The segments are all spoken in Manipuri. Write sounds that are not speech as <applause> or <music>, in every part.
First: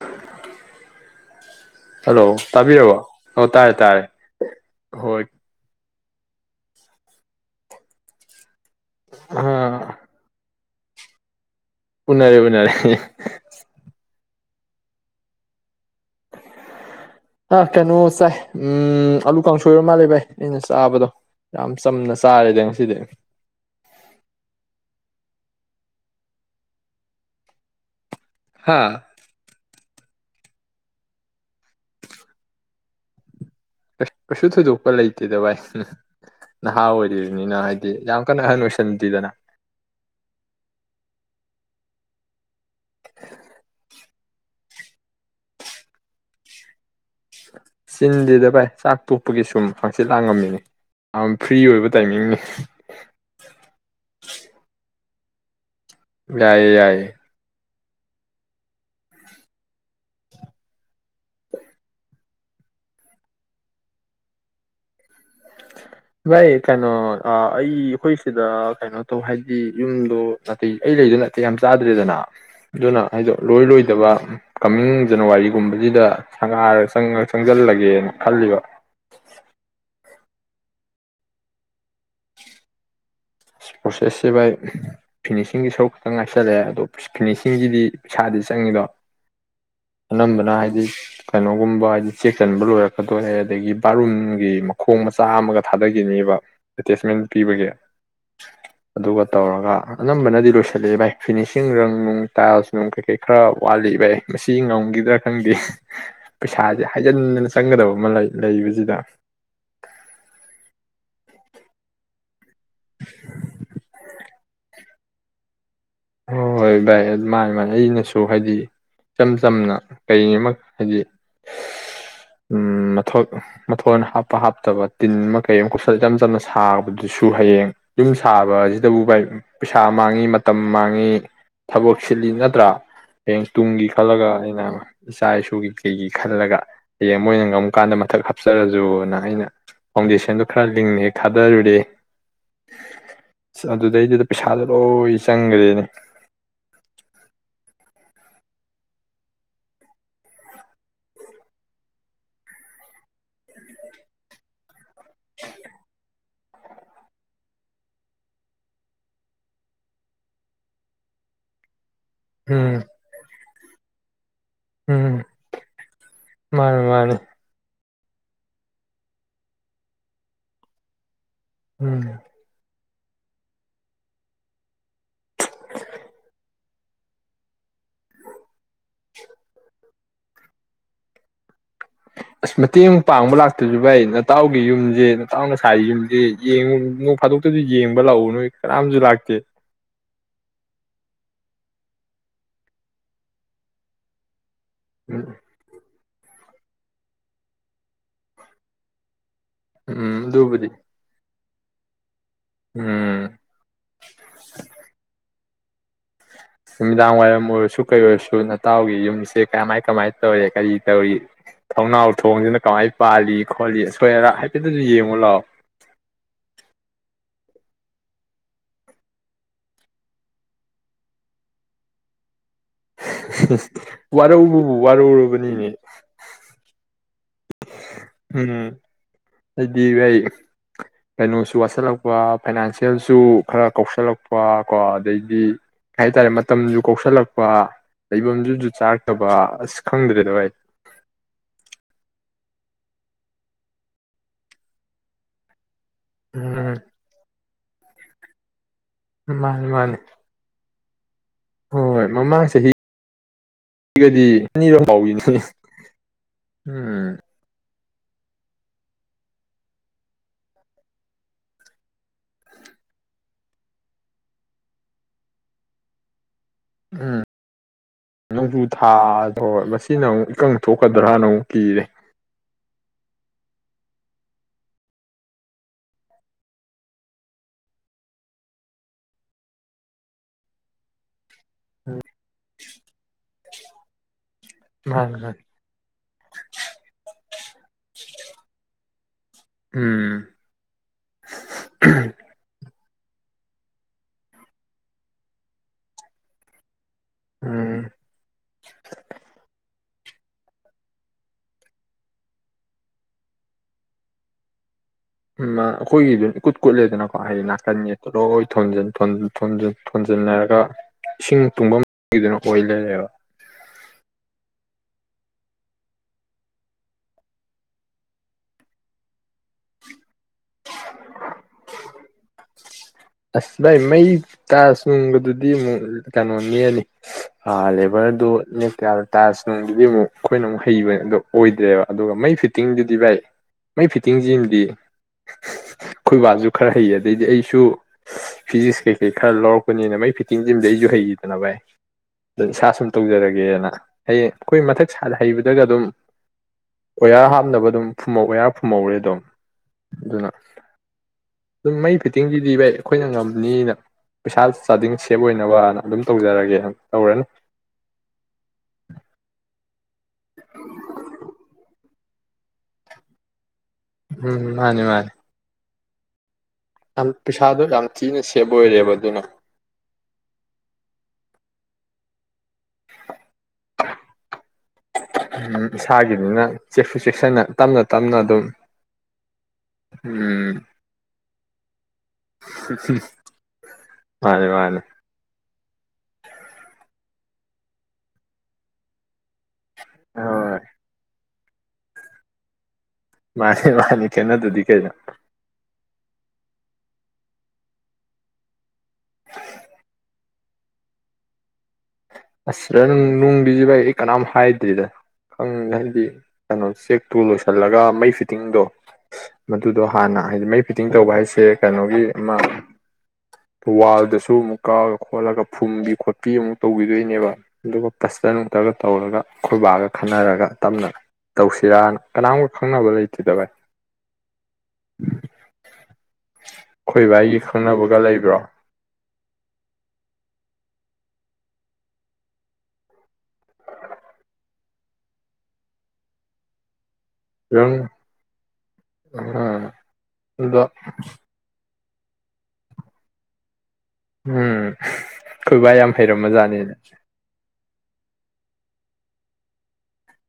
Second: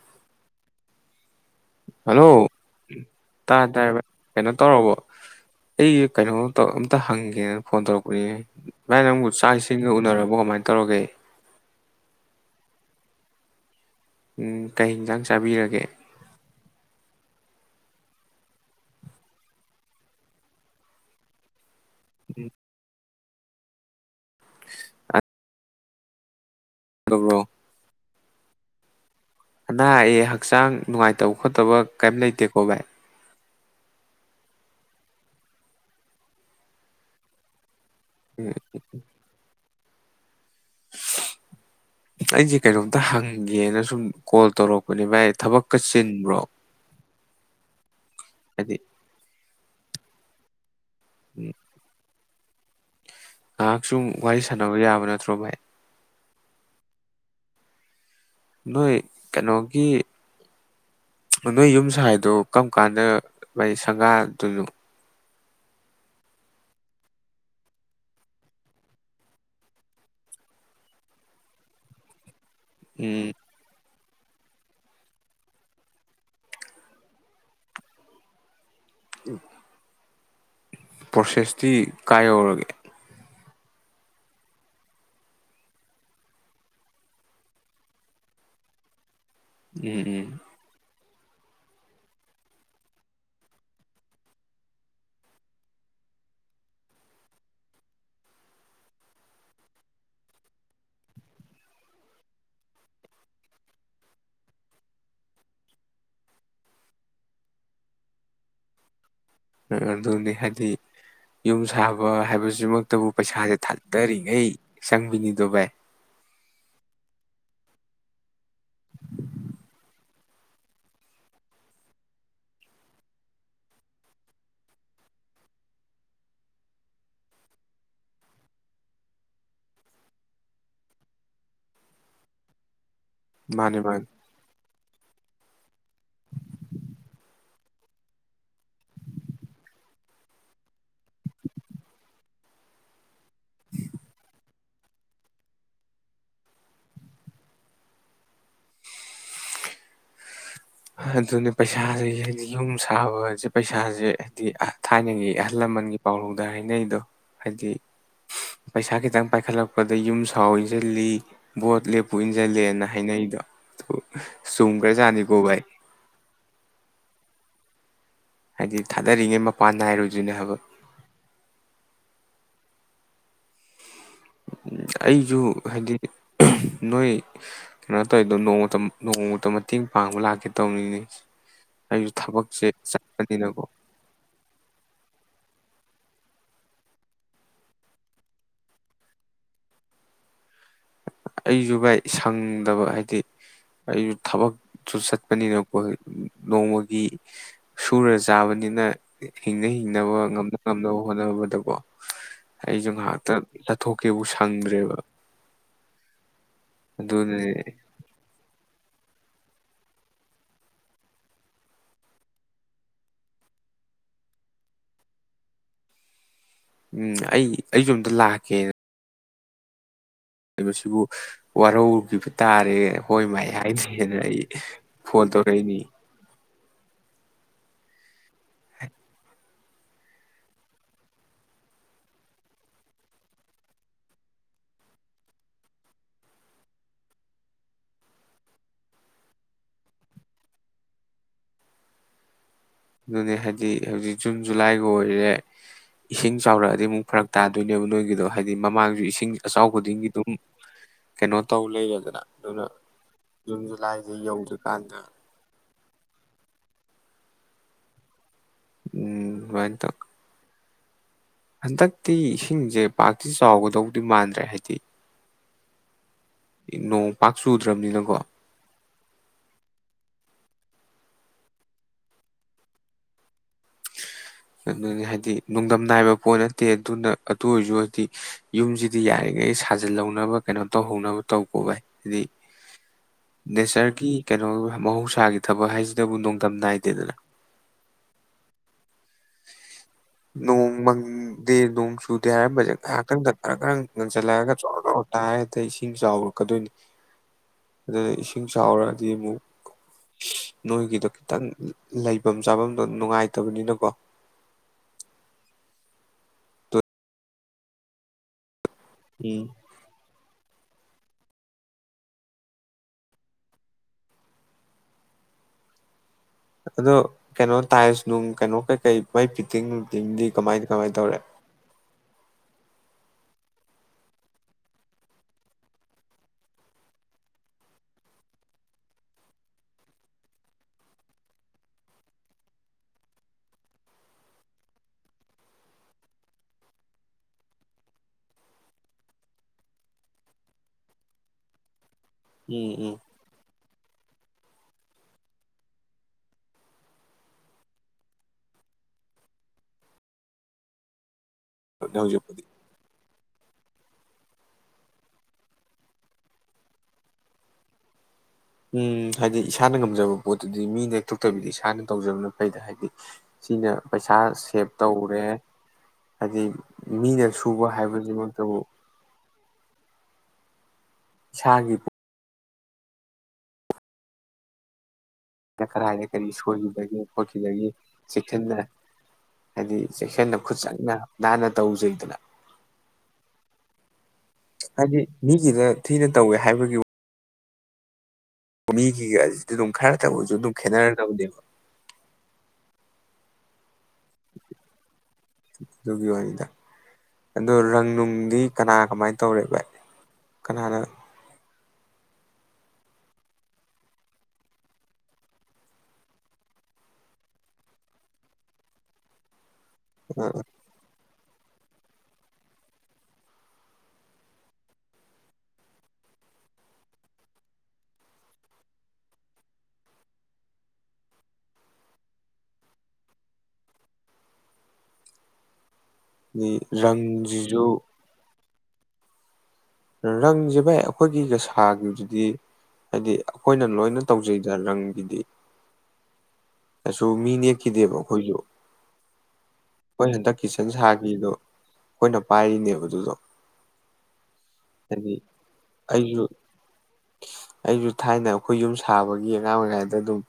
<unintelligible> ꯍꯜꯂꯣ ꯇꯥꯕꯤꯔꯕ ꯑꯣ ꯇꯥꯔꯦ ꯚꯥꯏ ꯇꯥꯔꯦ ꯀꯩꯅꯣ ꯇꯧꯔꯕꯣ ꯍꯣꯏ ꯑꯩ ꯀꯩꯅꯣ ꯇꯧ ꯑꯝꯇ ꯍꯪꯒꯦꯅ ꯐꯣꯟ ꯇꯧꯔꯛꯄꯅꯦ ꯚꯥꯏ ꯅꯪꯕꯨ ꯑ ꯆꯥꯛ ꯏꯁꯤꯡꯒ ꯎꯅꯔꯕ ꯀꯃꯥꯏꯅ ꯇꯧꯔꯛꯒꯦ ꯎꯅꯔꯦ ꯎꯅꯔꯦ ꯎꯝ ꯀꯩ ꯍꯟꯁꯥꯡ ꯆꯥꯕꯤꯔꯒꯦ ꯍꯥ ꯀꯩꯅꯣ ꯆꯥꯏ ꯎꯝ ꯑꯂꯨ ꯀꯥꯡꯁꯣꯏꯔ ꯃꯥꯜꯂꯦ ꯚꯥꯏ ꯑꯩꯅ ꯆꯥꯕꯗꯣ ꯌꯥꯝ ꯆꯝꯅ ꯆꯥꯔꯦꯗ ꯉꯁꯤꯗꯤ ꯑ ꯗꯕ꯭ꯔꯣ ꯍꯥꯥ ꯑꯅꯥ ꯑꯌꯦꯛ ꯍꯛꯆꯥꯡ ꯅꯨꯡꯉꯥꯏꯇꯕ ꯈꯣꯠꯇꯕ ꯀꯩꯝ ꯂꯩꯇꯦꯀꯣ ꯚꯥꯏ ꯀꯩꯁꯨ ꯊꯣꯏꯗꯣꯛꯄ ꯂꯩꯇꯦꯗ ꯚꯏ ꯅꯍꯥ ꯑꯣꯏꯔꯤꯕꯅꯤꯅ ꯍꯥꯏꯗꯤ ꯗꯤ ꯌꯥꯝ ꯀꯟꯅ ꯎꯝ ꯑꯍꯟ ꯑꯣꯏꯣꯏꯁꯤꯟꯗꯦꯗꯅ ꯑꯩꯖꯤ ꯀꯩꯅꯣꯝꯇ ꯍꯪꯒꯦꯅ ꯁꯨꯝ ꯀꯣꯜ ꯇꯧꯔꯛꯄꯅꯦ ꯚꯥꯏ ꯊꯕꯛꯀ ꯆꯤꯟꯕ꯭ꯔꯣ ꯆꯤꯟꯁꯤꯗ ꯚꯥꯏ ꯍꯥꯏꯗꯤ ꯆꯥꯛ ꯇꯣꯛꯄꯒꯤ ꯁꯨꯝ ꯍꯪꯆꯤꯠꯂꯥꯡ ꯉꯝꯃꯤꯅꯦ ꯌꯥꯝ ꯐ꯭ꯔꯤ ꯑꯣꯏꯕ ꯇꯥꯏꯃꯤꯡꯅꯤ <unintelligible> ꯉꯥꯏꯍꯥꯛ ꯁꯨꯝ ꯋꯥꯔꯤ ꯁꯥꯟꯅꯕ ꯌꯥꯕ ꯅꯠꯇ꯭ꯔꯣ ꯚꯥꯏ ꯌꯥꯑꯌꯦ ꯌꯥꯏ ꯅꯣꯏ ꯀꯩꯅꯣꯒꯤ ꯅꯣꯏ ꯌꯨꯝ ꯁꯥꯏꯗꯣ ꯀꯔꯝ ꯀꯥꯟꯗ ꯃꯣꯏ ꯁꯪꯒꯥꯗꯨꯅꯣ ꯚꯥꯏ ꯀꯩꯅꯣ ꯑꯩ ꯑꯩꯈꯣꯏ ꯁꯤꯗ ꯀꯩꯅꯣ ꯇꯧ ꯍꯥꯏꯗꯤ ꯌꯨꯝꯗꯣ ꯅꯥꯇꯩ ꯑꯩ ꯂꯩꯗꯣ ꯅꯠꯇꯦ ꯌꯥꯝ ꯆꯥꯗ꯭ꯔꯦꯗꯅ ꯑꯗꯨꯅ ꯎꯝ ꯍꯥꯏꯗꯣ ꯂꯣꯏꯔꯣꯏꯗꯕ ꯀꯃꯤꯡ ꯖꯅꯋꯥꯔꯤꯒꯨꯝꯕꯁꯤꯗ ꯁꯪꯒꯥꯔ ꯆꯪꯉ ꯆꯪꯁꯤꯜꯂꯒꯦꯅ ꯈꯜꯂꯤꯕ ꯎꯝ ꯄ꯭ꯔꯣꯁꯦꯁꯇꯤ ꯀꯥꯏ ꯌꯧꯔꯒꯦ ꯄ꯭ꯔꯣꯁꯦꯁꯁꯦ ꯚꯥꯏ ꯐꯤꯅꯤꯁꯤꯡꯒꯤ ꯁꯔꯨꯛ ꯈꯤꯛꯇꯪ ꯉꯥꯏꯁꯜꯂꯛꯑꯦꯗꯣ ꯐꯤꯅꯤꯁꯤꯡꯒꯤꯗꯤ ꯄꯩꯁꯥꯗꯤ ꯆꯪꯉꯤꯗꯣ ꯎꯝ ꯑꯅꯝꯕꯅ ꯍꯥꯏꯗꯤ ꯀꯩꯅꯣꯒꯨꯝꯕ ꯍꯥꯏꯗꯤ ꯆꯦꯛ ꯆꯟꯕ ꯂꯣꯏꯔꯛꯀꯗꯣꯔꯔꯦ ꯑꯗꯒꯤ ꯕꯥꯠꯔꯨꯝꯒꯤ ꯃꯈꯣꯡ ꯃꯆꯥ ꯑꯃꯒ ꯊꯥꯗꯈꯤꯅꯦꯕ ꯑꯦꯇꯦꯁꯃꯦꯟ ꯄꯤꯕꯒꯤ ꯑꯗꯨꯒ ꯇꯧꯔꯒ ꯑꯅꯝꯕꯅꯗꯤ ꯂꯣꯏꯁꯤꯜꯂꯛꯦ ꯚꯥꯏ ꯐꯤꯅꯤꯁꯤꯡ ꯔꯪ ꯅꯨꯡ ꯇꯥꯏꯜꯁ ꯅꯨꯡ ꯀꯩꯀꯩ ꯈꯔ ꯋꯥꯠꯂꯤ ꯚꯥꯏ ꯃꯁꯤ ꯉꯝꯈꯤꯗ꯭ꯔꯥ ꯈꯪꯗꯦ ꯄꯩꯁꯥꯁꯦ ꯍꯥꯏꯖꯤꯟꯗꯅ ꯆꯪꯒꯗꯕ ꯑꯃ ꯂꯩ ꯂꯩꯕꯁꯤꯗ ꯑꯗꯨꯅꯤ ꯍꯥꯏꯗꯤ ꯌꯨꯝ ꯁꯥꯕ ꯍꯥꯏꯕꯁꯤ ꯍꯧꯖꯤꯛꯃꯛꯇꯕꯨ ꯄꯩꯁꯥꯁꯦ ꯊꯥꯗꯔꯤꯉꯩ ꯆꯪꯕꯤꯅꯤꯗꯨꯣꯕꯥꯥꯏ ꯍꯣꯏ ꯍꯣꯏ ꯚꯥꯏ ꯑꯗꯨꯃꯥꯏꯅ ꯑꯗꯨꯥꯏꯅ ꯑꯩꯅꯁꯨ ꯍꯥꯏꯗꯤ ꯏꯆꯝ ꯆꯝꯅ ꯀꯩ ꯑꯃ ꯍꯥꯏꯗꯤ ꯃꯊ ꯃꯊꯣꯟ ꯍꯥꯞꯄ ꯍꯥꯞꯇꯕ ꯇꯤꯟ ꯑꯃ ꯀꯩ ꯑꯃ ꯀꯨꯞꯁꯜꯂ ꯏꯆꯝ ꯆꯝꯅ ꯁꯥꯕꯗꯨꯁꯨ ꯍꯌꯦꯡ ꯌꯨꯝ ꯁꯥꯕꯁꯤꯗꯕꯨ ꯚꯥꯏ ꯄꯩꯁꯥ ꯃꯥꯡꯉꯤ ꯃꯇꯝ ꯃꯥꯡꯉꯤ ꯊꯕꯛ ꯁꯤꯜꯂꯤ ꯅꯠꯇ꯭ꯔꯥ ꯍꯌꯦꯡ ꯃꯥꯅꯦ ꯇꯨꯡꯒꯤ ꯃꯥꯅꯦ ꯈꯜꯂꯒ ꯑꯩꯅ ꯏꯆꯥ ꯏꯁꯨꯒꯤ ꯀꯩꯒꯤ ꯈꯜꯂꯒ ꯍꯌꯦꯡ ꯃꯣꯏꯅ ꯉꯝꯨꯀꯥꯟꯗ ꯃꯊꯛ ꯍꯥꯞꯆꯔꯁꯨꯨꯅ ꯑꯩꯅ ꯐꯥꯎꯟꯗꯦꯁꯟꯗꯣ ꯈꯔ ꯂꯤꯡꯉꯦ ꯊꯥꯗꯔꯨꯔꯦ ꯑꯗꯨꯗꯩꯗꯨꯗ ꯄꯩꯁꯥꯗꯣ ꯂꯣꯏ ꯆꯪꯒꯗ‌ꯣꯏꯅꯤ ꯑꯗꯨꯅꯦ ꯄꯩꯁꯥꯁ ꯍꯥꯏꯗꯤ ꯌꯨꯝ ꯁꯥꯕꯁꯦ ꯄꯩꯁꯥꯁꯦ ꯍꯥꯏꯗꯤ ꯊꯥꯏꯅꯒꯤ ꯑꯍꯜ ꯂꯃꯟꯒꯤ ꯄꯥꯎꯔꯨꯝ ꯑ ꯍꯥꯏꯅꯩꯗꯣ ꯍꯥꯏꯗꯤ ꯄꯩꯁꯥ ꯈꯤꯇꯪ ꯄꯥꯏꯈꯠꯂꯛꯄꯗ ꯌꯨꯝ ꯁꯥꯎ ꯏꯟꯁꯤꯜꯂꯤ ꯕꯣꯠ ꯂꯦꯞ ꯄꯨ ꯎꯝ ꯏꯟꯁꯤꯜꯂꯦꯅ ꯍꯥꯏꯅꯩꯗꯣ ꯇꯣ ꯎꯝ ꯁꯨꯝꯈ꯭ꯔꯦꯖꯥꯠꯅꯤꯀꯣ ꯚꯥꯏ ꯃꯥꯅꯦ ꯃꯥꯅꯤ ꯍꯥꯏꯗꯤ ꯊꯥꯗꯔꯤꯉꯩ ꯃꯄꯥꯟ ꯅꯥꯏꯔꯣꯏꯗꯣꯏꯅꯦ ꯍꯥꯏꯕ ꯎꯝ ꯑꯩꯁꯨ ꯍꯥꯏꯗꯤ ꯅꯣꯏ ꯀꯩꯅꯣ ꯇꯧꯋꯔꯤꯗꯣ ꯅꯣꯡꯃꯇ ꯅꯣꯡꯃꯇ ꯃꯇꯦꯡ ꯄꯥꯡꯕ ꯂꯥꯛꯀꯦ ꯇꯧꯕꯅꯤꯅꯦ ꯑꯁ ꯃꯇꯦꯡ ꯄꯥꯡꯕ ꯂꯥꯛꯇꯁꯨ ꯚꯥꯏ ꯅꯇꯥꯎꯒꯤ ꯌꯨꯝꯁꯦ ꯅꯇꯥꯎꯅ ꯁꯥꯏ ꯌꯨꯝꯗꯤ ꯌꯦꯡꯉꯨ ꯅꯣꯡ ꯐꯥꯗꯣꯛꯇꯁꯨ ꯌꯦꯡꯕ ꯂꯥꯛꯎ ꯅꯣꯏ ꯀꯅꯥꯝꯁꯨ ꯂꯥꯛꯇꯦ ꯑꯩꯁꯨ ꯚꯥꯏ ꯁꯪꯗꯕ ꯍꯥꯏꯗꯤ ꯑꯩꯁꯨ ꯊꯕꯛ ꯎꯝ ꯆꯨꯠꯄꯅꯤꯅ ꯀꯣꯂꯦꯁ ꯅꯣꯡꯃꯒꯤ ꯁꯨꯔ ꯆꯥꯕꯅꯤꯅ ꯍꯤꯡꯅ ꯍꯤꯡꯅꯕ ꯎꯝ ꯉꯝꯅꯕ ꯑꯗꯨꯕꯨꯗꯤ ꯉꯝꯅꯕ ꯍꯣꯠꯅꯕꯗ <unintelligible> ꯑꯩꯁꯨ ꯎꯝ ꯉꯥꯏꯍꯥꯛꯇ ꯇꯥꯊꯣꯛꯀꯦꯕꯨ ꯁꯪꯗ꯭ꯔꯦꯕ ꯅꯨꯃꯤꯗꯥꯡ ꯋꯥꯏꯔꯝ ꯑꯗꯨꯅꯅꯦ ꯑꯣꯏꯔꯁꯨ ꯀꯩ ꯑꯣꯏꯔꯁꯨ ꯅꯇꯎꯒꯤ ꯌꯨꯝ ꯁꯦ ꯀꯃꯥꯏ ꯀꯃꯥꯏꯅ ꯇꯧꯔꯤ ꯀꯔꯤ ꯇꯧꯔꯤ ꯊꯣꯡꯅꯥꯎ ꯊꯣꯡꯁꯤꯅ ꯀꯃꯥꯏꯅ ꯄꯥꯜꯂꯤ ꯈꯣꯂꯤ ꯑꯁꯣꯏ ꯑꯔꯥ ꯍꯥꯏꯐꯦꯠꯇꯁꯨ ꯌꯦꯡꯉꯨ ꯂꯥꯛꯑꯣ ꯎꯝ ꯑꯩ ꯑꯩꯁꯨ ꯑꯝꯇ ꯂꯥꯛꯀꯦꯅ ꯍꯥꯏꯕꯁꯤꯕꯨ ꯋꯥꯔꯧꯈꯤꯕ ꯇꯥꯔꯦ ꯍꯣꯏ ꯃꯥꯏ ꯍꯥꯏꯗꯦꯅ ꯑꯩ ꯋꯥꯔꯧꯕꯕꯨ ꯐꯣꯟ ꯋꯥꯔꯧꯔꯕꯅꯤꯅꯦ ꯇꯧꯔꯛꯏꯅꯤ ꯎꯝ ꯍꯥꯏꯗꯤ ꯑꯩ ꯀꯩꯅꯣꯁꯨ ꯋꯥꯠꯁꯜꯂꯛꯄ ꯐꯥꯏꯅꯥꯟꯁꯤꯜꯁꯨ ꯈꯔ ꯀꯧꯁꯜꯂꯛꯄ ꯀꯣ ꯑꯗꯩꯗꯤ ꯀꯩ ꯍꯥꯏꯇꯥꯔꯦ ꯃꯇꯝꯁꯨ ꯀꯧꯁꯤꯜꯂꯛꯄ ꯂꯩꯐꯝꯗꯨꯁꯨ ꯆꯥꯔꯛꯇꯕ ꯑꯁ ꯈꯪꯗ꯭ꯔꯦꯗ ꯑꯩ ꯑꯗꯨꯅꯦ ꯍꯥꯏꯕꯗꯤ ꯍꯧꯖꯤꯛ ꯖꯨꯟ ꯖꯨꯂꯥꯏꯒ ꯑꯣꯏꯔꯦ ꯏꯁꯤꯡ ꯆꯥꯎꯔꯛꯑꯗꯤ ꯎꯝ ꯑꯃꯨꯛ ꯐꯔꯛ ꯇꯥꯗꯣꯏꯅꯦꯕ ꯅꯣꯏꯒꯤꯗꯣ ꯍꯥꯏꯗꯤ ꯃꯃꯥꯒꯤ ꯏꯁꯤꯡ ꯑꯆꯥꯎ ꯃꯥꯅꯤ ꯃꯥꯅꯤ ꯈꯨꯗꯤꯡꯒꯤ ꯑꯗꯨꯝ ꯀꯩꯅꯣ ꯇꯧ ꯍꯣꯏ ꯂꯩꯔꯗꯅ ꯃꯃꯥꯡ ꯑꯗꯨꯅ ꯖꯨꯟ ꯖꯨꯂꯥꯏꯁꯤ ꯆꯍꯤꯒꯗꯤ ꯑꯅꯤꯔꯛ ꯌꯧꯗ꯭ꯔꯤꯀꯥꯟꯗ ꯐꯥꯎꯏꯅꯤ ꯎꯝ ꯎꯝ ꯑꯗꯨꯃꯥꯏ ꯇꯧꯋꯦ ꯍꯟꯗꯛꯇꯤ ꯏꯁꯤꯡꯁꯦ ꯄꯥꯛꯇꯤ ꯆꯥꯎꯒꯗꯧꯗꯤ ꯃꯥꯟꯗ꯭ꯔꯦ ꯍꯥꯏꯗꯤ ꯅꯣꯡ ꯎꯝ ꯄꯥꯛ ꯆꯨꯗ꯭ꯔꯕꯅꯤꯅꯀꯣ ꯅꯣꯡꯖꯨ ꯊꯥꯗ ꯃꯁꯤꯅ ꯑꯃꯨꯛ ꯏꯀꯪ ꯊꯣꯛꯀꯗ꯭ꯔꯥꯅ ꯑꯃꯨꯛ ꯀꯤꯔꯦ ꯑꯗꯨꯅꯤ ꯍꯥꯏꯗꯤ ꯅꯨꯡꯗꯝ ꯅꯥꯏꯕ ꯄꯣꯠ ꯅꯠꯇꯦ ꯑꯗꯨꯅ ꯑꯗꯨ ꯑꯣꯏꯔꯁꯨ ꯍꯥꯏꯗꯤ ꯌꯨꯝꯁꯤꯗꯤ ꯌꯥꯔꯤꯉꯩ ꯁꯥꯖꯤꯜꯍꯧꯅꯕ ꯀꯩꯅꯣ ꯇꯧꯍꯧꯅꯕ ꯇꯧꯀꯣꯚꯥꯏ ꯍꯥꯏꯗꯤ ꯅꯦꯆꯔꯒꯤ ꯀꯩꯅꯣꯒꯤ ꯃꯥꯅꯤ ꯃꯍꯧꯁꯥꯒꯤ ꯃꯥꯅꯤ ꯊꯕꯛ ꯍꯥꯏꯁꯤꯗꯕꯨ ꯅꯣꯡꯗꯝꯝ ꯅꯥꯏꯗꯦꯗꯅ ꯎꯝ ꯅꯣꯡ ꯃꯪꯗꯦ ꯅꯣꯡ ꯆꯨꯗꯦ ꯍꯥꯏꯔꯝꯕꯁꯦ ꯈꯤꯇꯪꯗ ꯈꯔ ꯈꯔ ꯅꯟꯁꯤꯜꯂꯛꯑꯒ ꯆꯣꯔ ꯔ ꯇꯥꯔꯦ ꯏꯁꯤꯡ ꯆꯥꯎꯔꯛꯀꯗꯣꯏꯅꯤ ꯎꯝ ꯑꯗꯨꯗ ꯏꯁꯤꯡ ꯆꯥꯎꯔꯛꯑꯗꯤ ꯑꯃꯨꯛ ꯅꯣꯏꯒꯤꯗꯣ ꯈꯤꯇꯪ ꯂꯩꯐꯝ ꯆꯥꯐꯝꯗꯣ ꯅꯨꯡꯉꯥꯏꯇꯕꯅꯤꯅꯀꯣ ꯎ ꯑꯩꯈꯣꯏꯒꯤꯗꯨ ꯏꯀꯨꯠ ꯀꯨꯠꯂꯦꯗꯅꯀꯣ ꯍꯥꯏꯗꯤ ꯅꯥꯀꯟ ꯌꯦꯣꯏ ꯊꯣꯟꯖꯤꯟ ꯎꯝ ꯊꯣꯟꯖꯤꯟꯅꯔꯒ ꯏꯁꯤꯡ ꯇꯨꯡꯐꯝꯗꯨꯅ ꯑꯣꯏ ꯂꯩꯔꯦꯕ ꯑꯗꯣ ꯀꯩꯅꯣ ꯇꯥꯏꯜꯁ ꯅꯨꯡ ꯀꯩꯅꯣ ꯀꯩꯀꯩ ꯃꯩ ꯐꯤꯠꯇꯤꯡ ꯇꯤꯡꯗꯤ ꯀꯃꯥꯏ ꯀꯃꯥꯏꯅ ꯇꯧꯔꯦ ꯑꯁ ꯚꯥꯏ ꯃꯩ ꯇꯥꯏꯜꯁ ꯅꯨꯡꯒꯗꯨꯗꯤꯃꯨꯛ ꯀ ꯩꯅꯣ ꯅꯅꯤ ꯑ ꯂꯦꯕꯔꯗꯨ ꯅꯦꯛꯇ ꯌꯥꯔꯣꯏ ꯇꯥꯏꯜꯁ ꯅꯨꯡꯗꯨꯗꯤ ꯑꯃꯨꯛ ꯑꯩꯈꯣꯏꯅ ꯑꯃꯨꯛ ꯍꯩꯕꯗꯣ ꯑꯣꯏꯗ꯭ꯔꯦꯕ ꯑꯗꯨꯒ ꯃꯩ ꯐꯤꯠꯇꯤꯡꯗꯨꯗꯤ ꯚꯥꯏ ꯃꯩ ꯐꯤꯠꯇꯤꯡꯁꯤꯃꯗꯤ ꯑꯩꯈꯣꯏꯕꯥꯁꯨ ꯈꯔ ꯍꯩ ꯑꯗꯩꯗꯤ ꯑꯩꯁꯨ ꯐꯤꯖꯤꯛꯁ ꯀꯩꯀꯩ ꯈꯔ ꯂꯧꯔꯛꯄꯅꯤꯅ ꯃꯩ ꯐꯤꯠꯇꯤꯡ ꯖꯤꯝꯗ ꯑꯩꯁꯨ ꯍꯩꯔꯤꯗꯅ ꯚꯥꯏ ꯑ ꯏꯁꯥ ꯎꯝ ꯁꯨꯝ ꯎꯝ ꯇꯧꯖꯔꯒꯦꯅ ꯍꯌꯦꯡ ꯑꯩꯈꯣꯏ ꯃꯊꯛ ꯍꯩꯕꯗꯒ ꯑꯗꯨꯝ ꯑꯣꯌꯥꯥꯔ ꯍꯥꯞꯅꯕ ꯑꯗꯨꯝ ꯐꯨꯝꯧ ꯑꯣꯌꯥꯔ ꯐꯨꯝꯍꯧꯔꯦ ꯑꯗꯨꯝ ꯑꯗꯨꯅ ꯑꯗꯨꯝ ꯃꯩ ꯍꯧꯖꯤꯛꯄꯨꯗꯤ ꯐꯤꯠꯇꯤꯡꯒꯤꯗꯤ ꯚꯥꯏ ꯑꯩꯈꯣꯏꯅ ꯉꯝꯃꯦ ꯃꯤꯅ ꯄꯩꯁꯥ ꯆꯥꯗꯤꯡ ꯁꯦꯞ ꯑꯣꯏꯅꯕꯅ ꯑꯗꯨꯝ ꯇꯧꯖꯔꯒꯦ ꯇꯧꯔꯅꯤ ꯎꯝ ꯍꯥꯏꯗꯤ ꯏꯁꯥꯅ ꯉꯝꯖꯕ ꯄꯣꯠꯇꯨꯗꯤ ꯃꯤꯅ ꯍꯛꯇꯣꯛꯇꯕꯤꯗꯤ ꯏꯁꯥꯅ ꯇꯧꯖꯕꯅ ꯐꯩꯗ ꯍꯥꯏꯗꯤ ꯁꯤꯅ ꯄꯩꯁꯥ ꯎꯝ ꯁꯦꯞ ꯃꯥꯅꯤ ꯃꯥꯅꯤ ꯇꯧꯔꯦ ꯍꯥꯏꯗꯤ ꯌꯥꯝ ꯃꯤꯅ ꯄꯩꯁꯥꯗꯣ ꯁꯨꯕ ꯌꯥꯝ ꯊꯤꯅ ꯁꯦꯕ ꯍꯥꯏꯕꯁꯤꯃꯛꯇꯕꯨ ꯑꯣꯏꯔꯦꯕ ꯑꯗꯨꯅ ꯏꯁꯥꯒꯤ ꯎꯝ ꯀꯔꯥꯏꯗ ꯀꯔꯤ ꯏꯁꯥꯒꯤꯅꯤꯅ ꯆꯦꯛꯁꯨ ꯁꯣꯏꯈꯤꯕꯗꯒꯦ ꯆꯦꯛꯁꯤꯟꯅ ꯈꯣꯠꯈꯤꯕꯒꯦ ꯇꯞꯅ ꯇꯞꯅ ꯑꯗꯨꯝ ꯆꯦꯛꯁꯤꯟꯅ ꯍꯥꯏꯗꯤ ꯆꯦꯛꯁꯤꯟꯅ ꯈꯨꯠ ꯎꯝ ꯆꯪꯅ ꯅꯥꯟꯅ ꯇꯧꯖꯩ ꯃꯥꯅꯤ ꯃꯥꯅꯤ ꯍꯥꯏꯗꯤ ꯃꯤꯒꯤꯗ ꯊꯤꯅ ꯇꯧꯋꯦ ꯍꯥꯏꯕꯒꯤ ꯋꯥ ꯎꯅꯤ ꯀ ꯀꯁ ꯑꯗꯨ ꯅꯨꯡ ꯈꯥꯏꯔ ꯇꯕꯨꯁꯨ ꯑꯗꯨꯝ ꯍꯣꯏ ꯈꯦꯅꯔ ꯇꯧꯕꯗꯣ ꯃꯥꯅꯤ ꯃꯥꯅꯤ ꯀꯅꯗꯨꯗꯤ ꯀꯔ ꯑꯗꯨꯒꯤ ꯋꯥꯔꯤꯗ ꯑꯣ ꯔꯪ ꯅꯨꯡꯗꯤ ꯀꯅꯥ ꯀꯃꯥꯏꯅ ꯇꯧꯔꯦ ꯚꯥꯏ ꯀꯅꯥꯅ ꯑꯁꯔ ꯅꯨꯡꯗꯤꯖꯤ ꯚꯥꯏ ꯑꯩ ꯀꯅꯥꯝ ꯍꯥꯏꯗ꯭ꯔꯤꯗ ꯈꯪ ꯍꯥꯏꯗꯤ ꯀꯩꯅꯣ ꯆꯦꯛꯇꯨ ꯂꯣꯏꯁꯤꯜꯂꯒ ꯃꯩ ꯐꯤꯠꯇꯤꯡꯗꯣ ꯃꯗꯨꯗꯣ ꯍꯥꯟꯅ ꯍꯥꯏꯗꯤ ꯃꯩ ꯐꯤꯠꯇꯤꯡ ꯇꯧꯕ ꯍꯥꯏꯁꯤꯦ ꯁꯦ ꯀꯩꯅꯣꯒꯤ ꯑꯃ ꯋꯥꯜꯗꯁꯨ ꯑꯃꯨꯛ ꯀꯛꯒ ꯈꯣꯠꯂꯒ ꯐꯨꯝꯕꯤ ꯈꯣꯠꯄꯤ ꯑꯃꯨꯛ ꯇꯧꯕꯤꯗꯣꯏꯅꯤ ꯑꯗꯨꯒ ꯄꯁꯇ ꯅꯨꯡꯇꯒ ꯇꯧꯔꯒ ꯑꯩꯈꯣꯏꯕꯥꯒ ꯈꯟꯅꯔꯒ ꯇꯞꯅ ꯇꯧꯁꯤꯔꯥꯅ ꯀꯅꯥꯝꯕ ꯈꯪꯅꯕ ꯂꯩꯇꯦꯗ ꯚꯏ ꯑꯩꯈꯣꯏ ꯚ ꯑꯩꯒꯤ ꯔꯪꯁꯤꯁꯨ ꯈꯪꯅꯕꯒ ꯂꯩꯕ꯭ꯔꯣ ꯔꯪꯁꯦ ꯚꯥꯏ ꯑꯩꯈꯣꯏꯒꯤ ꯒꯁꯥꯒꯤꯗꯨꯗꯤ ꯍꯥꯏꯗꯤ ꯑꯩꯈꯣꯏꯅ ꯂꯣꯏꯅ ꯇꯧꯖꯩꯗ ꯔꯪꯒꯤꯗꯤ ꯀꯁꯨ ꯃꯤ ꯅꯪ ꯅꯦꯛꯈꯤꯗꯦꯕ ꯑꯩꯈꯣꯏꯁꯨ ꯑꯥ ꯑꯩꯣꯏ ꯑꯗꯣ ꯍꯟꯗꯛꯀꯤꯆꯟ ꯁꯥꯈꯤꯗꯣ ꯑꯩꯈꯣꯏꯅ ꯄꯥꯏꯔꯤꯅꯦꯕ ꯑꯗꯨꯗꯣ ꯎꯝ ꯍꯥꯏꯗꯤ ꯈꯣꯏꯕꯥ ꯌꯥꯝ ꯑꯩꯁꯨ ꯐꯩꯔꯃ ꯖꯥꯠꯅꯤꯅ ꯑꯩꯁꯨ ꯊꯥꯏꯅ ꯑꯩꯈꯣꯏ ꯌꯨꯝ ꯁꯥꯕꯒꯤ ꯑꯉꯥꯡ ꯑꯣꯏꯔꯤꯉꯩꯗ ꯑꯗꯨꯝ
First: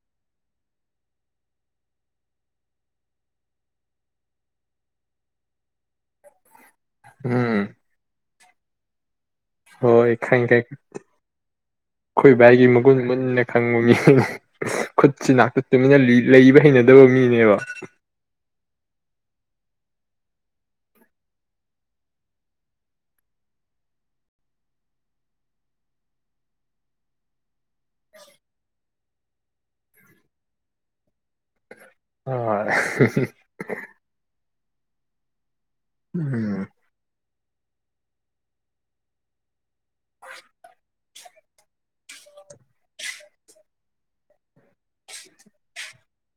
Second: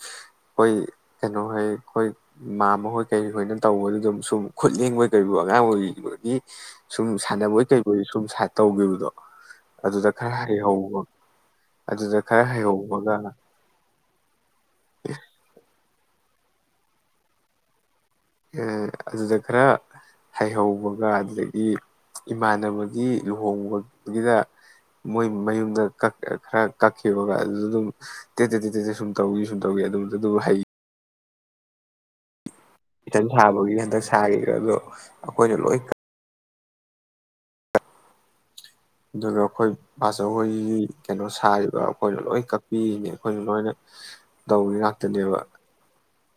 ꯑꯩꯣꯏ ꯀꯩꯅꯣ ꯍꯣꯏ ꯑꯩꯈꯣꯏ ꯏꯃꯃꯍꯣꯏ ꯀꯔꯤ ꯍꯣꯏꯅ ꯇꯧꯕꯗ ꯑꯗꯨꯝ ꯁꯨꯝ ꯈꯨꯠ ꯂꯕꯣꯏ ꯀꯔꯤꯕ ꯑꯉꯥꯡ ꯑꯣꯏꯔꯤꯕꯒꯤ ꯁꯨꯝ ꯎꯝ ꯁꯥꯟꯅꯕꯣꯏ ꯀꯩꯣꯏ ꯁꯨꯝ ꯇꯧꯈꯤꯕꯗꯣ ꯍꯣꯏ ꯑꯗꯨꯗ ꯈꯔ ꯈꯪ ꯈꯥꯏ ꯍꯩꯍꯧꯕ ꯑꯗꯨꯗ ꯑꯩꯈꯣꯏ ꯈꯔ ꯚꯥꯏꯒꯤ ꯃꯒꯨꯟ ꯍꯩꯍꯧꯕꯒ ꯃꯨꯟꯅ ꯈꯪꯕꯅꯤ ꯍ ꯈꯨꯠꯁꯤ ꯇꯨꯟꯅ ꯂꯩꯕ ꯍꯩꯅꯗꯕ ꯃꯤꯅꯦꯕ ꯑꯗꯨꯗ ꯈꯔ ꯍꯩꯍꯧꯕꯒ ꯑꯗꯨꯗꯒꯤ ꯏꯃꯥꯟꯅꯕꯒꯤ ꯂꯨꯍꯣꯡꯕꯒꯤꯗ ꯃꯣꯏ ꯃꯌꯨꯝꯗ ꯈꯔ ꯀꯛꯈꯤꯕꯒ ꯑꯗꯨꯗ ꯑꯗꯨꯝ <unintelligible> ꯇꯧꯋ ꯁꯨꯝ ꯇꯧꯏ ꯑꯗꯨꯗꯨꯗꯨꯕꯨ ꯍꯩ ꯍ ꯍꯣꯏ ꯏꯊꯟ ꯁꯥꯕꯒꯤ ꯍꯟꯗꯛ ꯁꯥꯈꯤꯔ ꯑꯗꯣ ꯑꯩꯈꯣꯏꯅꯂꯣ ꯎꯝ ꯑꯗꯨꯒ ꯑꯩꯈꯣꯏ ꯄꯕꯥꯆꯧꯣꯏꯒꯤ ꯀꯩꯅꯣ ꯁꯥꯔꯤꯕ ꯑꯩꯈꯣꯏꯅ ꯂꯣꯏ ꯀꯛꯄꯤꯔꯤꯅꯦ ꯑꯩꯈꯣꯏꯁꯨ ꯂꯣꯏꯅ ꯇꯧꯏ ꯉꯥꯛꯇꯅꯦꯕ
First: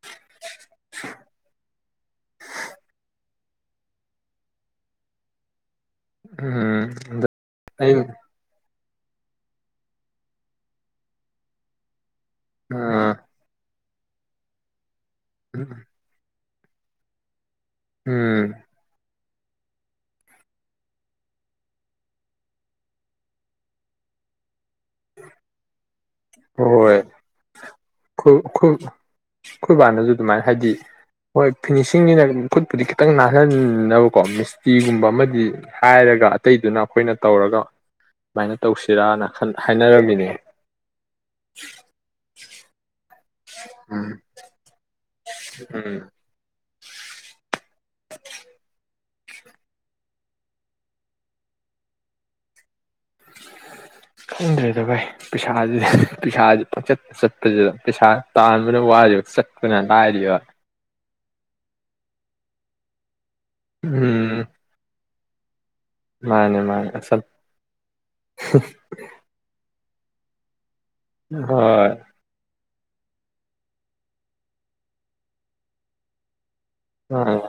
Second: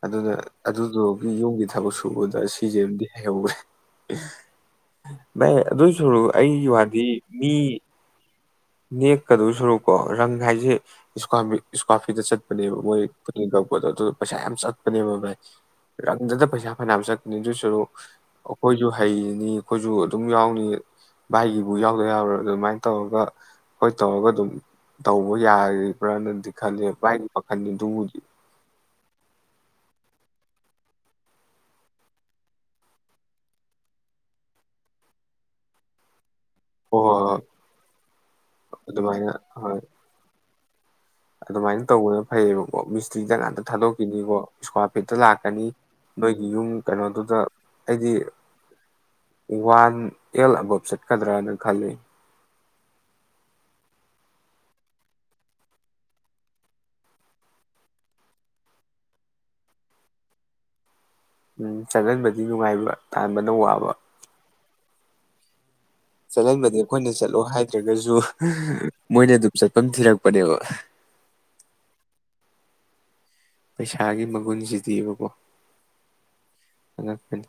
ꯑꯗꯨꯅ ꯑꯗꯨꯗꯨꯣ ꯌꯨꯝꯒꯤ ꯊꯕꯛ ꯁꯨꯕꯗ ꯁꯤꯖꯗꯤ ꯍꯩꯍꯧꯈ꯭ꯔꯦ ꯃ ꯑꯗꯨꯏ ꯁꯔ ꯑꯩꯒꯤ ꯎꯝ ꯋꯥꯗꯤ ꯃꯤ ꯑꯩ ꯅꯦꯛꯀꯗꯧ ꯁꯔꯨꯀꯣ ꯔꯪ ꯍꯥꯏꯁꯦ ꯏꯁ ꯏꯁꯀ ꯍꯦꯛꯇ ꯆꯠꯄꯅꯦꯕ ꯃꯣꯏ ꯑꯥ ꯄ ꯅꯤꯕꯗ ꯄꯩꯁꯥ ꯐꯅꯕ ꯆꯠꯅꯤꯁꯨ ꯁ ꯎꯝ ꯑꯩꯈꯣꯏꯁꯨ ꯍꯩ ꯅꯤ ꯑꯩꯈꯣꯏꯁꯨ ꯑꯗꯨꯝ ꯌꯥꯎꯅꯤ ꯚꯥꯏꯒꯤꯕꯨ ꯌꯥꯎꯗ ꯌꯥꯎꯔꯣꯏ ꯑꯗꯨ ꯑꯗꯨꯃꯥꯏꯅ ꯇꯧꯔꯒ ꯍꯣꯏ ꯇꯧꯔꯒ ꯑꯗꯨꯝ ꯇꯧꯕ ꯌꯥ ꯄꯔꯥꯅꯗꯤ ꯈꯜꯂꯤ ꯄꯥꯏ ꯄꯈꯅꯤ ꯈꯨ ꯈꯨ ꯑꯩꯈꯣꯏꯕꯥꯅꯁꯨ ꯑꯗꯨꯃꯥꯏꯅ ꯍꯥꯏꯗꯤ ꯍꯣꯏ ꯐꯤꯅꯤꯁꯤꯡꯁꯤꯅ ꯈꯨꯠꯄꯨꯗꯤ ꯈꯤꯇꯪ ꯅꯥꯍꯟꯅꯕꯀꯣ ꯃꯤꯁꯇꯤꯒꯨꯝꯕ ꯑꯃꯗꯤ ꯍꯥꯏꯔꯒ ꯑꯇꯩꯗꯨꯅ ꯍꯣꯏ ꯑꯩꯈꯣꯏꯅ ꯍꯣꯏ ꯍꯣꯏ ꯇꯧꯔꯒ ꯁꯨꯃꯥꯏꯅ ꯇꯧꯁꯤꯔꯅ ꯑꯗꯨꯃꯥꯏꯅ ꯍꯣꯏ ꯍꯥꯏꯅꯔꯝꯃꯤꯅꯦ ꯑꯗꯨꯃꯥꯏꯅ ꯇꯧꯕꯅ ꯐꯩꯌꯦꯕꯀꯣ ꯃꯤꯁ ꯆꯗ ꯉꯥꯛꯇ ꯎꯝ ꯊꯥꯗꯣꯛꯈꯤꯅꯤꯀꯣ ꯏꯁꯀ ꯍꯐꯦꯠꯇ ꯂꯥꯛꯀꯅꯤ ꯎꯝ ꯅꯣꯏꯒꯤ ꯌꯨꯝ ꯀꯩꯅꯣꯗꯨꯗ ꯍꯥꯏꯗꯤ ꯋꯥꯟ ꯑꯦꯜ ꯑꯕꯞ ꯆꯠꯀꯗ꯭ꯔꯅ ꯈꯜꯂꯤ ꯈꯪꯗ꯭ꯔꯦꯗ ꯚꯥꯏ ꯄꯩꯁꯥ ꯄꯩꯁꯥꯁꯤ ꯆꯠꯄꯁꯤꯗ ꯄꯩꯁꯥ ꯇꯥꯟꯕꯅ ꯋꯥꯔꯤꯕ ꯆꯠꯄꯅ ꯂꯥꯏꯔꯤꯕ ꯎꯝ ꯆꯠꯍꯟꯕꯗꯤ ꯅꯨꯡꯉꯥꯏꯕ ꯇꯥꯟꯕꯅ ꯋꯥꯕ ꯎꯝ ꯃꯥꯅꯦ ꯆꯠꯍꯟꯕꯗꯤ ꯃꯥꯅꯦ ꯑꯩꯈꯣꯏꯅ ꯆꯠ ꯆꯠꯂꯣ ꯍꯥꯏꯗ꯭ꯔꯒꯁꯨ ꯃꯣꯏꯅ ꯑꯗꯨꯝ ꯆ ꯑꯗꯨꯝ ꯊꯤꯔꯛꯄꯅꯦꯕ ꯍꯣꯏ ꯄꯩꯁꯥꯒꯤ ꯃꯒꯨꯟꯁꯤꯗꯤꯕꯀꯣ ꯃꯥꯅꯦ ꯑꯉꯛꯄꯅꯤ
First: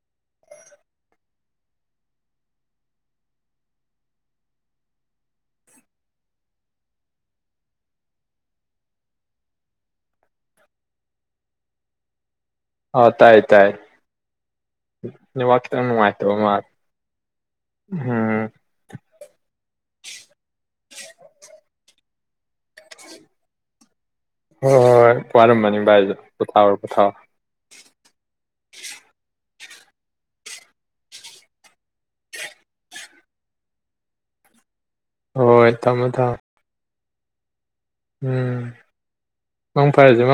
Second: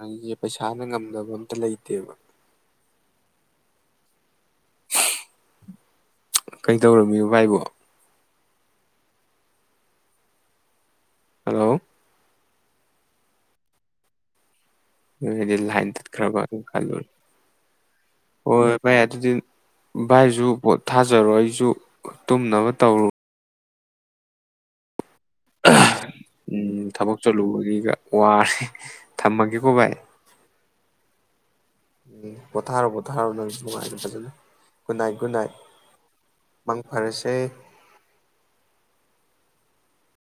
ꯑꯩꯁꯦ ꯄꯩꯁꯥꯅ ꯉꯝꯗꯕ ꯑꯝꯇ ꯂꯩꯇꯦꯕ ꯀꯩꯗꯧꯔꯝꯃꯤꯕ ꯚꯥꯏꯕꯣ ꯍꯜꯂꯣ ꯑ ꯇꯥꯏ ꯇꯥꯏ ꯑꯗꯨ ꯍꯥꯏꯗꯤ ꯅꯦꯠꯋꯥꯛ ꯈꯤꯇꯪ ꯂꯥꯏꯟ ꯅꯨꯡꯉꯥꯏꯇꯕ ꯇꯠꯈ꯭ꯔꯕ ꯑꯗꯨ ꯃꯥꯜꯂꯦ ꯈꯜꯂꯨꯔꯦ ꯎꯝ ꯍꯣꯏ ꯚꯥꯏ ꯑꯗꯨꯗꯤ ꯚꯥꯏꯁꯨ ꯄꯣꯠ ꯊꯥꯖꯔꯣ ꯑꯩꯁꯨ ꯇꯨꯝꯅꯕ ꯇꯧꯔꯨ ꯍ ꯍꯣꯏ ꯋꯥꯔꯝꯃꯅꯤ ꯚꯥꯏ ꯄꯣꯊꯥꯔꯣ ꯎꯝ ꯑꯣꯏ ꯄꯣꯊꯔꯣ ꯊꯕꯛ ꯆꯠꯂꯨꯕꯒꯤꯒ ꯋꯥꯔꯦ ꯊꯃꯒꯦ ꯕꯥꯏ ꯎꯝ ꯄꯣꯊꯥꯔꯣ ꯄꯣꯊꯥꯔꯣ ꯅꯪ ꯅꯨꯡꯉꯥꯏ ꯐꯖꯅ ꯍꯣꯏ ꯊꯝꯃꯣ ꯊꯝ ꯐꯁ ꯎꯝ ꯃꯪ ꯐꯔꯦꯁ ꯃꯥ